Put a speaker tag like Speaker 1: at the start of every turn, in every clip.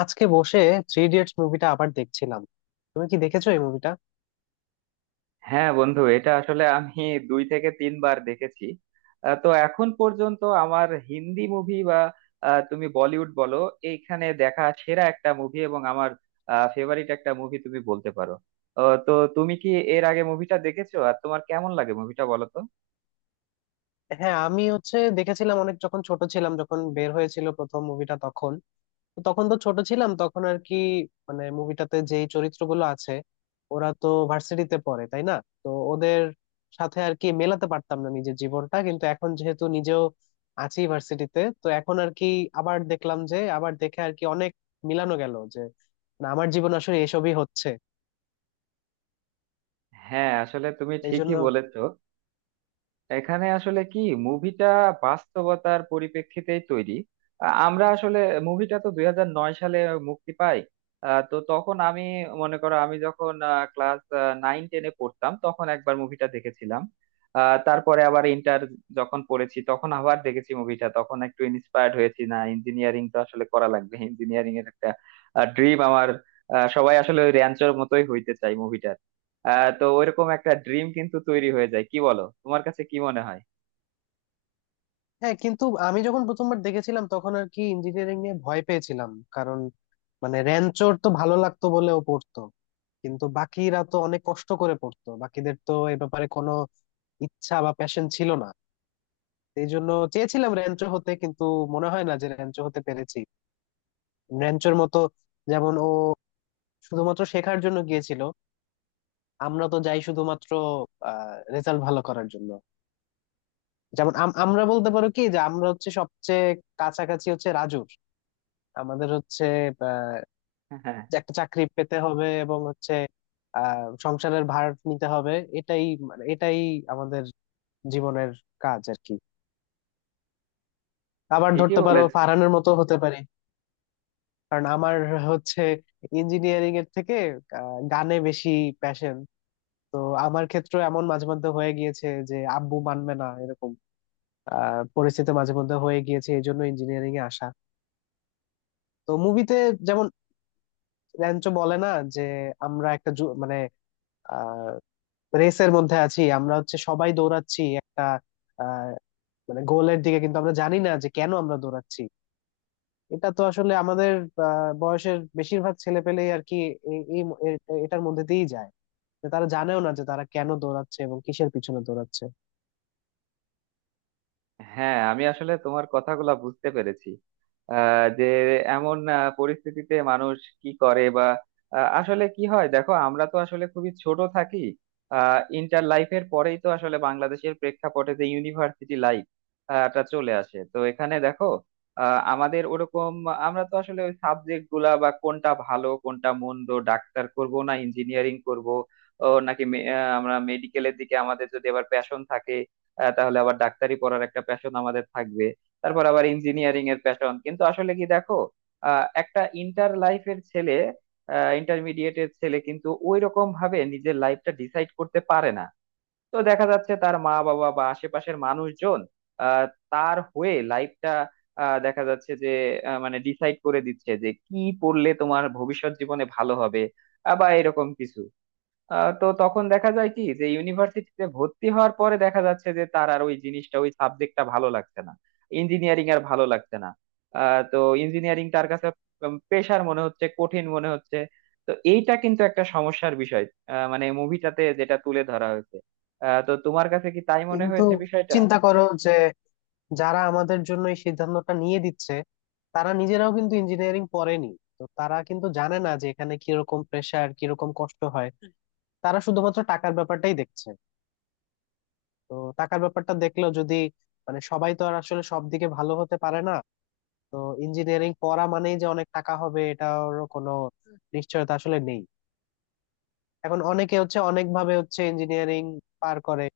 Speaker 1: আজকে বসে three idiots মুভিটা আবার দেখছিলাম। তুমি কি দেখেছো এই মুভিটা?
Speaker 2: হ্যাঁ বন্ধু, এটা আসলে আমি দুই থেকে তিনবার দেখেছি। তো এখন পর্যন্ত আমার হিন্দি মুভি বা তুমি বলিউড বলো, এইখানে দেখা সেরা একটা মুভি এবং আমার ফেভারিট একটা মুভি তুমি বলতে পারো। তো তুমি কি এর আগে মুভিটা দেখেছো আর তোমার কেমন লাগে মুভিটা বলো তো?
Speaker 1: হ্যাঁ আমি হচ্ছে দেখেছিলাম অনেক যখন ছোট ছিলাম, যখন বের হয়েছিল প্রথম মুভিটা তখন। তো তখন তো ছোট ছিলাম তখন আর কি। মানে মুভিটাতে যেই চরিত্রগুলো আছে ওরা তো ভার্সিটিতে পড়ে, তাই না? তো ওদের সাথে আর কি মেলাতে পারতাম না নিজের জীবনটা, কিন্তু এখন যেহেতু নিজেও আছি ভার্সিটিতে তো এখন আর কি আবার দেখলাম যে, আবার দেখে আর কি অনেক মিলানো গেল যে না আমার জীবন আসলে এসবই হচ্ছে
Speaker 2: হ্যাঁ আসলে তুমি
Speaker 1: এই জন্য।
Speaker 2: ঠিকই বলেছো। এখানে আসলে কি, মুভিটা বাস্তবতার পরিপ্রেক্ষিতেই তৈরি। আমরা আসলে মুভিটা তো 2009 সালে মুক্তি পাই। তো তখন আমি, মনে করো আমি যখন ক্লাস নাইন টেনে পড়তাম তখন একবার মুভিটা দেখেছিলাম। আ, তারপরে আবার ইন্টার যখন পড়েছি তখন আবার দেখেছি মুভিটা, তখন একটু ইন্সপায়ার্ড হয়েছি, না ইঞ্জিনিয়ারিং তো আসলে করা লাগবে, ইঞ্জিনিয়ারিং এর একটা ড্রিম আমার। সবাই আসলে ওই র্যাঞ্চোর মতোই হইতে চাই মুভিটা। তো ওইরকম একটা ড্রিম কিন্তু তৈরি হয়ে যায়, কি বলো, তোমার কাছে কি মনে হয়?
Speaker 1: হ্যাঁ কিন্তু আমি যখন প্রথমবার দেখেছিলাম তখন আর কি ইঞ্জিনিয়ারিং নিয়ে ভয় পেয়েছিলাম। কারণ মানে র্যাঞ্চোর তো ভালো লাগতো বলে ও পড়তো, কিন্তু বাকিরা তো অনেক কষ্ট করে পড়তো, বাকিদের তো এ ব্যাপারে কোনো ইচ্ছা বা প্যাশন ছিল না। এই জন্য চেয়েছিলাম র্যাঞ্চো হতে, কিন্তু মনে হয় না যে র্যাঞ্চো হতে পেরেছি র্যাঞ্চোর মতো। যেমন ও শুধুমাত্র শেখার জন্য গিয়েছিল, আমরা তো যাই শুধুমাত্র রেজাল্ট ভালো করার জন্য। যেমন আমরা বলতে পারো কি যে আমরা হচ্ছে সবচেয়ে কাছাকাছি হচ্ছে রাজুর। আমাদের হচ্ছে আহ,
Speaker 2: হ্যাঁ,
Speaker 1: যে একটা চাকরি পেতে হবে এবং হচ্ছে সংসারের ভার নিতে হবে। এটাই মানে এটাই আমাদের জীবনের কাজ আর কি। আবার
Speaker 2: ঠিকই
Speaker 1: ধরতে পারো
Speaker 2: বলেছ।
Speaker 1: ফারহানের মতো হতে পারি। কারণ আমার হচ্ছে ইঞ্জিনিয়ারিং এর থেকে গানে বেশি প্যাশন। তো আমার ক্ষেত্রে এমন মাঝে মধ্যে হয়ে গিয়েছে যে আব্বু মানবে না, এরকম পরিস্থিতি মাঝে মধ্যে হয়ে গিয়েছে এই জন্য ইঞ্জিনিয়ারিং এ আসা। তো মুভিতে যেমন র্যাঞ্চো বলে না যে আমরা একটা মানে রেসের মধ্যে আছি। আমরা হচ্ছে সবাই দৌড়াচ্ছি একটা আহ মানে গোলের দিকে, কিন্তু আমরা জানি না যে কেন আমরা দৌড়াচ্ছি। এটা তো আসলে আমাদের বয়সের বেশিরভাগ ছেলে পেলেই আর কি এই- এই ম- এ- এটার মধ্যে দিয়েই যায় যে তারা জানেও না যে তারা কেন দৌড়াচ্ছে এবং কিসের পিছনে দৌড়াচ্ছে।
Speaker 2: হ্যাঁ আমি আসলে তোমার কথাগুলা বুঝতে পেরেছি। যে এমন পরিস্থিতিতে মানুষ কি করে বা আসলে কি হয়, দেখো আমরা তো আসলে খুবই ছোট থাকি। ইন্টার লাইফের পরেই তো আসলে বাংলাদেশের প্রেক্ষাপটে যে ইউনিভার্সিটি লাইফ টা চলে আসে, তো এখানে দেখো আমাদের ওরকম, আমরা তো আসলে ওই সাবজেক্ট গুলা বা কোনটা ভালো কোনটা মন্দ, ডাক্তার করব না ইঞ্জিনিয়ারিং করব ও নাকি আমরা মেডিকেলের দিকে, আমাদের যদি আবার প্যাশন থাকে তাহলে আবার ডাক্তারি পড়ার একটা প্যাশন আমাদের থাকবে, তারপর আবার ইঞ্জিনিয়ারিং এর প্যাশন, কিন্তু আসলে কি দেখো, একটা ইন্টার লাইফের ছেলে, ইন্টারমিডিয়েটের ছেলে কিন্তু ওই রকম ভাবে নিজের লাইফটা ডিসাইড করতে পারে না। তো দেখা যাচ্ছে তার মা বাবা বা আশেপাশের মানুষজন আহ, তার হয়ে লাইফটা, দেখা যাচ্ছে যে মানে ডিসাইড করে দিচ্ছে যে কি পড়লে তোমার ভবিষ্যৎ জীবনে ভালো হবে বা এরকম কিছু। তো তখন দেখা যায় কি যে ইউনিভার্সিটিতে ভর্তি হওয়ার পরে দেখা যাচ্ছে যে তার আর ওই জিনিসটা, ওই সাবজেক্টটা ভালো লাগছে না, ইঞ্জিনিয়ারিং আর ভালো লাগছে না। তো ইঞ্জিনিয়ারিং তার কাছে পেশার মনে হচ্ছে, কঠিন মনে হচ্ছে। তো এইটা কিন্তু একটা সমস্যার বিষয়, মানে মুভিটাতে যেটা তুলে ধরা হয়েছে। তো তোমার কাছে কি তাই মনে
Speaker 1: কিন্তু
Speaker 2: হয়েছে বিষয়টা?
Speaker 1: চিন্তা করো যে যারা আমাদের জন্য এই সিদ্ধান্তটা নিয়ে দিচ্ছে তারা নিজেরাও কিন্তু ইঞ্জিনিয়ারিং পড়েনি। তো তারা কিন্তু জানে না যে এখানে কিরকম প্রেশার কিরকম কষ্ট হয়। তারা শুধুমাত্র টাকার ব্যাপারটাই দেখছে। তো টাকার ব্যাপারটা দেখলেও যদি মানে সবাই তো আর আসলে সব দিকে ভালো হতে পারে না। তো ইঞ্জিনিয়ারিং পড়া মানেই যে অনেক টাকা হবে এটার কোনো নিশ্চয়তা আসলে নেই। এখন অনেকে হচ্ছে অনেক ভাবে হচ্ছে ইঞ্জিনিয়ারিং পার করে।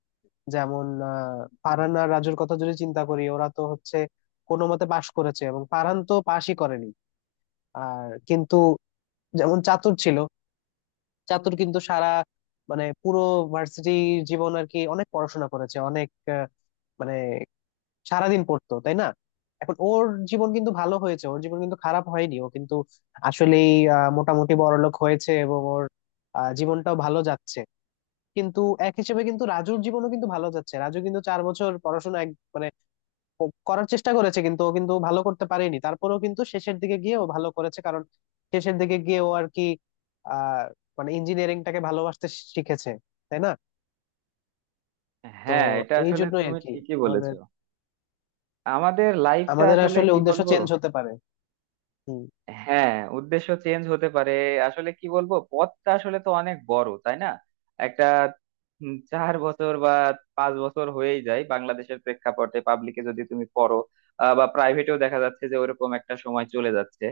Speaker 1: যেমন ফারহান আর রাজুর কথা যদি চিন্তা করি, ওরা তো হচ্ছে কোনো মতে পাশ করেছে এবং ফারহান তো পাশই করেনি। আর কিন্তু যেমন চাতুর ছিল, চাতুর কিন্তু সারা মানে পুরো ভার্সিটি জীবন আর কি অনেক পড়াশোনা করেছে অনেক আহ, মানে সারাদিন পড়তো, তাই না? এখন ওর জীবন কিন্তু ভালো হয়েছে, ওর জীবন কিন্তু খারাপ হয়নি। ও কিন্তু আসলেই মোটামুটি বড়লোক হয়েছে এবং ওর জীবনটাও ভালো যাচ্ছে। কিন্তু এক হিসেবে কিন্তু রাজুর জীবনও কিন্তু ভালো যাচ্ছে। রাজু কিন্তু 4 বছর পড়াশোনা মানে ও করার চেষ্টা করেছে, কিন্তু ও কিন্তু ভালো করতে পারেনি। তারপরেও কিন্তু শেষের দিকে গিয়ে ও ভালো করেছে কারণ শেষের দিকে গিয়ে ও আর কি আহ মানে ইঞ্জিনিয়ারিংটাকে ভালোবাসতে শিখেছে, তাই না? তো
Speaker 2: হ্যাঁ এটা
Speaker 1: এই
Speaker 2: আসলে
Speaker 1: জন্যই আর
Speaker 2: তুমি
Speaker 1: কি
Speaker 2: ঠিকই
Speaker 1: আমাদের
Speaker 2: বলেছো। আমাদের লাইফটা
Speaker 1: আমাদের
Speaker 2: আসলে
Speaker 1: আসলে
Speaker 2: কি
Speaker 1: উদ্দেশ্য
Speaker 2: বলবো।
Speaker 1: চেঞ্জ হতে পারে। হম।
Speaker 2: হ্যাঁ, উদ্দেশ্য চেঞ্জ হতে পারে। আসলে কি বলবো, পথটা আসলে তো অনেক বড়, তাই না? একটা 4 বছর বা 5 বছর হয়েই যায় বাংলাদেশের প্রেক্ষাপটে, পাবলিকে যদি তুমি পড়ো বা প্রাইভেটেও, দেখা যাচ্ছে যে ওরকম একটা সময় চলে যাচ্ছে।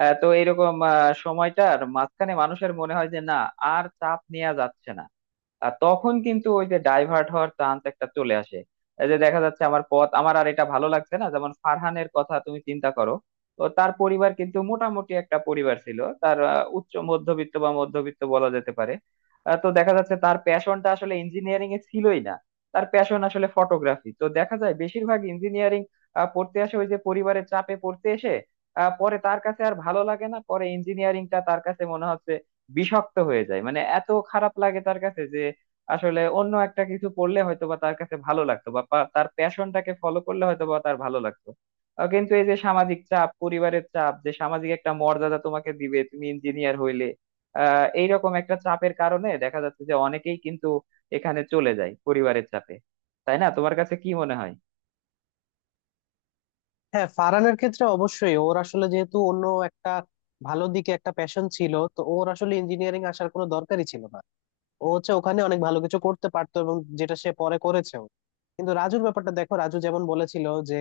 Speaker 2: তো এরকম সময়টার মাঝখানে মানুষের মনে হয় যে না, আর চাপ নেওয়া যাচ্ছে না, আর তখন কিন্তু ওই যে ডাইভার্ট হওয়ার চান্স একটা চলে আসে। এই যে দেখা যাচ্ছে আমার পথ, আমার আর এটা ভালো লাগছে না, যেমন ফারহানের কথা তুমি চিন্তা করো, তো তার পরিবার কিন্তু মোটামুটি একটা পরিবার ছিল তার, উচ্চ মধ্যবিত্ত বা মধ্যবিত্ত বলা যেতে পারে। তো দেখা যাচ্ছে তার প্যাশনটা আসলে ইঞ্জিনিয়ারিং এ ছিলই না, তার প্যাশন আসলে ফটোগ্রাফি। তো দেখা যায় বেশিরভাগ ইঞ্জিনিয়ারিং পড়তে আসে ওই যে পরিবারের চাপে, পড়তে এসে পরে তার কাছে আর ভালো লাগে না, পরে ইঞ্জিনিয়ারিংটা তার কাছে মনে হচ্ছে বিষাক্ত হয়ে যায়, মানে এত খারাপ লাগে তার কাছে, যে আসলে অন্য একটা কিছু পড়লে হয়তোবা তার কাছে ভালো লাগতো, বা তার প্যাশনটাকে ফলো করলে হয়তোবা তার ভালো লাগতো। কিন্তু এই যে সামাজিক চাপ, পরিবারের চাপ, যে সামাজিক একটা মর্যাদা তোমাকে দিবে তুমি ইঞ্জিনিয়ার হইলে, এইরকম একটা চাপের কারণে দেখা যাচ্ছে যে অনেকেই কিন্তু এখানে চলে যায় পরিবারের চাপে। তাই না? তোমার কাছে কি মনে হয়?
Speaker 1: হ্যাঁ ফারহানের ক্ষেত্রে অবশ্যই ওর আসলে যেহেতু অন্য একটা ভালো দিকে একটা প্যাশন ছিল তো ওর আসলে ইঞ্জিনিয়ারিং আসার কোনো দরকারই ছিল না। ও হচ্ছে ওখানে অনেক ভালো কিছু করতে পারতো এবং যেটা সে পরে করেছেও। কিন্তু রাজুর ব্যাপারটা দেখো। রাজু যেমন বলেছিল যে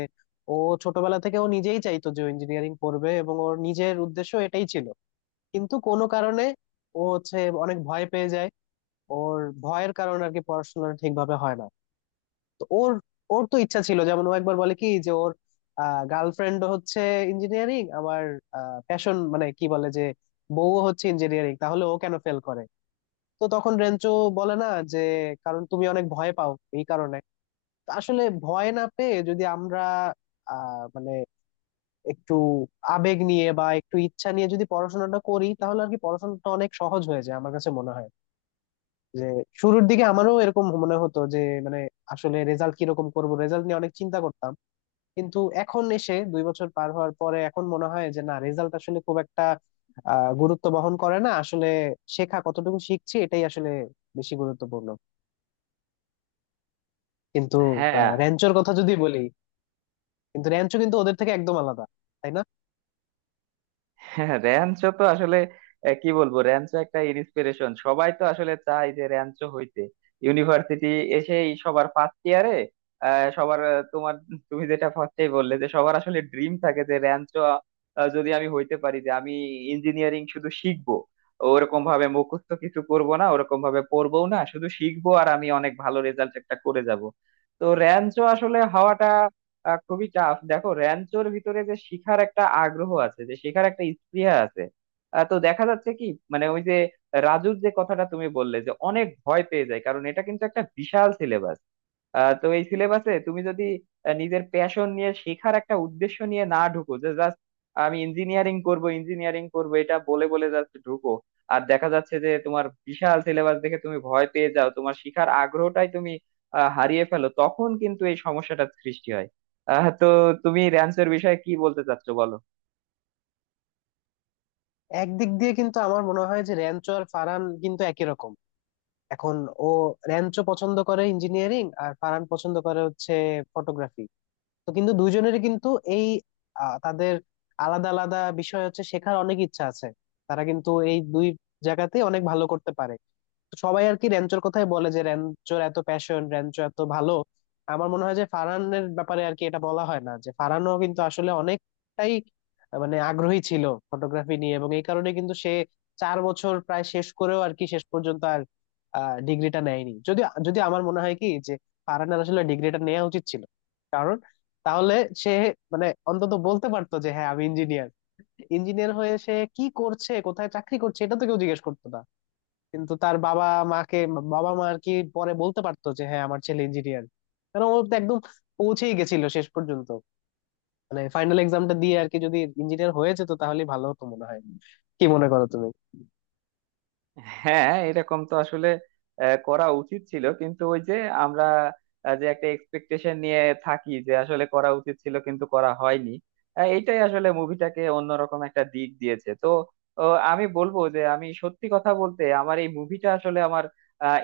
Speaker 1: ও ছোটবেলা থেকে ও নিজেই চাইতো যে ইঞ্জিনিয়ারিং পড়বে এবং ওর নিজের উদ্দেশ্য এটাই ছিল। কিন্তু কোনো কারণে ও হচ্ছে অনেক ভয় পেয়ে যায়। ওর ভয়ের কারণে আর কি পড়াশোনা ঠিকভাবে হয় না। তো ওর ওর তো ইচ্ছা ছিল, যেমন ও একবার বলে কি যে ওর গার্লফ্রেন্ড হচ্ছে ইঞ্জিনিয়ারিং, আমার প্যাশন মানে কি বলে যে বউ হচ্ছে ইঞ্জিনিয়ারিং, তাহলে ও কেন ফেল করে। তো তখন রেঞ্চো বলে না যে কারণ তুমি অনেক ভয় পাও এই কারণে। তো আসলে ভয় না পেয়ে যদি আমরা মানে একটু আবেগ নিয়ে বা একটু ইচ্ছা নিয়ে যদি পড়াশোনাটা করি তাহলে আর কি পড়াশোনাটা অনেক সহজ হয়ে যায় আমার কাছে মনে হয়। যে শুরুর দিকে আমারও এরকম মনে হতো যে মানে আসলে রেজাল্ট কিরকম করব, রেজাল্ট নিয়ে অনেক চিন্তা করতাম। কিন্তু এখন এসে 2 বছর পার হওয়ার পরে এখন মনে হয় যে না রেজাল্ট আসলে খুব একটা গুরুত্ব বহন করে না আসলে। শেখা কতটুকু শিখছি এটাই আসলে বেশি গুরুত্বপূর্ণ। কিন্তু
Speaker 2: হ্যাঁ।
Speaker 1: র্যাঞ্চোর কথা যদি বলি, কিন্তু র্যাঞ্চো কিন্তু ওদের থেকে একদম আলাদা, তাই না?
Speaker 2: হ্যাঁ, র্যাঞ্চো তো আসলে কি বলবো, র্যাঞ্চো একটা ইন্সপিরেশন, সবাই তো আসলে চায় যে র্যাঞ্চো হইতে। ইউনিভার্সিটি এসেই সবার ফার্স্ট ইয়ারে সবার, তোমার, তুমি যেটা ফার্স্টেই বললে যে সবার আসলে ড্রিম থাকে যে র্যাঞ্চো, যদি আমি হইতে পারি, যে আমি ইঞ্জিনিয়ারিং শুধু শিখবো, ওরকম ভাবে মুখস্থ কিছু করব না, ওরকম ভাবে পড়বো না, শুধু শিখবো আর আমি অনেক ভালো রেজাল্ট একটা করে যাব। তো র্যাঞ্চো আসলে হওয়াটা খুবই টাফ। দেখো র্যাঞ্চোর ভিতরে যে শিখার একটা আগ্রহ আছে, যে শেখার একটা স্পৃহা আছে। তো দেখা যাচ্ছে কি, মানে ওই যে রাজুর যে কথাটা তুমি বললে যে অনেক ভয় পেয়ে যায়, কারণ এটা কিন্তু একটা বিশাল সিলেবাস। তো এই সিলেবাসে তুমি যদি নিজের প্যাশন নিয়ে, শেখার একটা উদ্দেশ্য নিয়ে না ঢুকো, যে জাস্ট আমি ইঞ্জিনিয়ারিং করব ইঞ্জিনিয়ারিং করব এটা বলে বলে জাস্ট ঢুকো, আর দেখা যাচ্ছে যে তোমার বিশাল সিলেবাস দেখে তুমি ভয় পেয়ে যাও, তোমার শেখার আগ্রহটাই তুমি হারিয়ে ফেলো, তখন কিন্তু এই সমস্যাটার সৃষ্টি হয়। তো তুমি র্যাঞ্চের বিষয়ে কি বলতে চাচ্ছো বলো?
Speaker 1: একদিক দিয়ে কিন্তু আমার মনে হয় যে র্যাঞ্চো আর ফারান কিন্তু একই রকম। এখন ও র্যাঞ্চো পছন্দ করে ইঞ্জিনিয়ারিং আর ফারান পছন্দ করে হচ্ছে ফটোগ্রাফি। তো কিন্তু দুজনেরই কিন্তু এই তাদের আলাদা আলাদা বিষয় হচ্ছে শেখার অনেক ইচ্ছা আছে। তারা কিন্তু এই দুই জায়গাতেই অনেক ভালো করতে পারে। তো সবাই আর কি র্যাঞ্চোর কথাই বলে যে র্যাঞ্চোর এত প্যাশন, র্যাঞ্চো এত ভালো। আমার মনে হয় যে ফারহানের ব্যাপারে আর কি এটা বলা হয় না যে ফারহানও কিন্তু আসলে অনেকটাই মানে আগ্রহী ছিল ফটোগ্রাফি নিয়ে এবং এই কারণে কিন্তু সে 4 বছর প্রায় শেষ করেও আর কি শেষ পর্যন্ত আর ডিগ্রিটা নেয়নি। যদি যদি আমার মনে হয় কি যে ফারহানের আসলে ডিগ্রিটা নেওয়া উচিত ছিল তাহলে সে মানে অন্তত বলতে পারতো যে হ্যাঁ আমি ইঞ্জিনিয়ার। ইঞ্জিনিয়ার হয়ে সে কি করছে কোথায় চাকরি করছে এটা তো কেউ জিজ্ঞেস করতো না। কিন্তু তার বাবা মাকে, বাবা মা আর কি পরে বলতে পারতো যে হ্যাঁ আমার ছেলে ইঞ্জিনিয়ার। কারণ ও তো একদম পৌঁছেই গেছিল শেষ পর্যন্ত। মানে ফাইনাল এক্সামটা দিয়ে আর কি যদি ইঞ্জিনিয়ার হয়ে যেত তাহলে ভালো হতো মনে হয়। কি মনে করো তুমি?
Speaker 2: হ্যাঁ এরকম তো আসলে করা উচিত ছিল, কিন্তু ওই যে আমরা যে একটা এক্সপেকটেশন নিয়ে থাকি যে আসলে করা উচিত ছিল কিন্তু করা হয়নি। এইটাই আসলে মুভিটাকে অন্যরকম একটা দিক দিয়েছে, তো ও, আমি বলবো যে, আমি সত্যি কথা বলতে, আমার এই মুভিটা আসলে আমার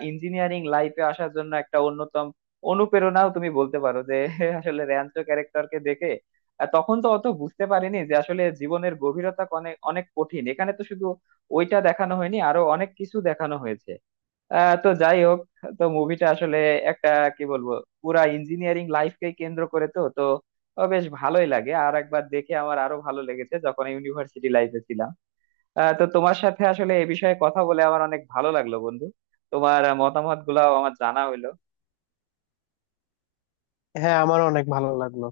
Speaker 2: ইঞ্জিনিয়ারিং লাইফে আসার জন্য একটা অন্যতম অনুপ্রেরণাও তুমি বলতে পারো যে আসলে র্যাঞ্চো ক্যারেক্টারকে দেখে। তখন তো অত বুঝতে পারিনি যে আসলে জীবনের গভীরতা অনেক অনেক কঠিন, এখানে তো শুধু ওইটা দেখানো হয়নি, আরো অনেক কিছু দেখানো হয়েছে। তো যাই হোক, তো মুভিটা আসলে একটা, কি বলবো, পুরা ইঞ্জিনিয়ারিং লাইফকে কেন্দ্র করে, তো তো ও বেশ ভালোই লাগে, আর একবার দেখে আমার আরো ভালো লেগেছে যখন ইউনিভার্সিটি লাইফে ছিলাম। তো তোমার সাথে আসলে এ বিষয়ে কথা বলে আমার অনেক ভালো লাগলো বন্ধু, তোমার মতামত গুলাও আমার জানা হইলো।
Speaker 1: হ্যাঁ আমার অনেক ভালো লাগলো।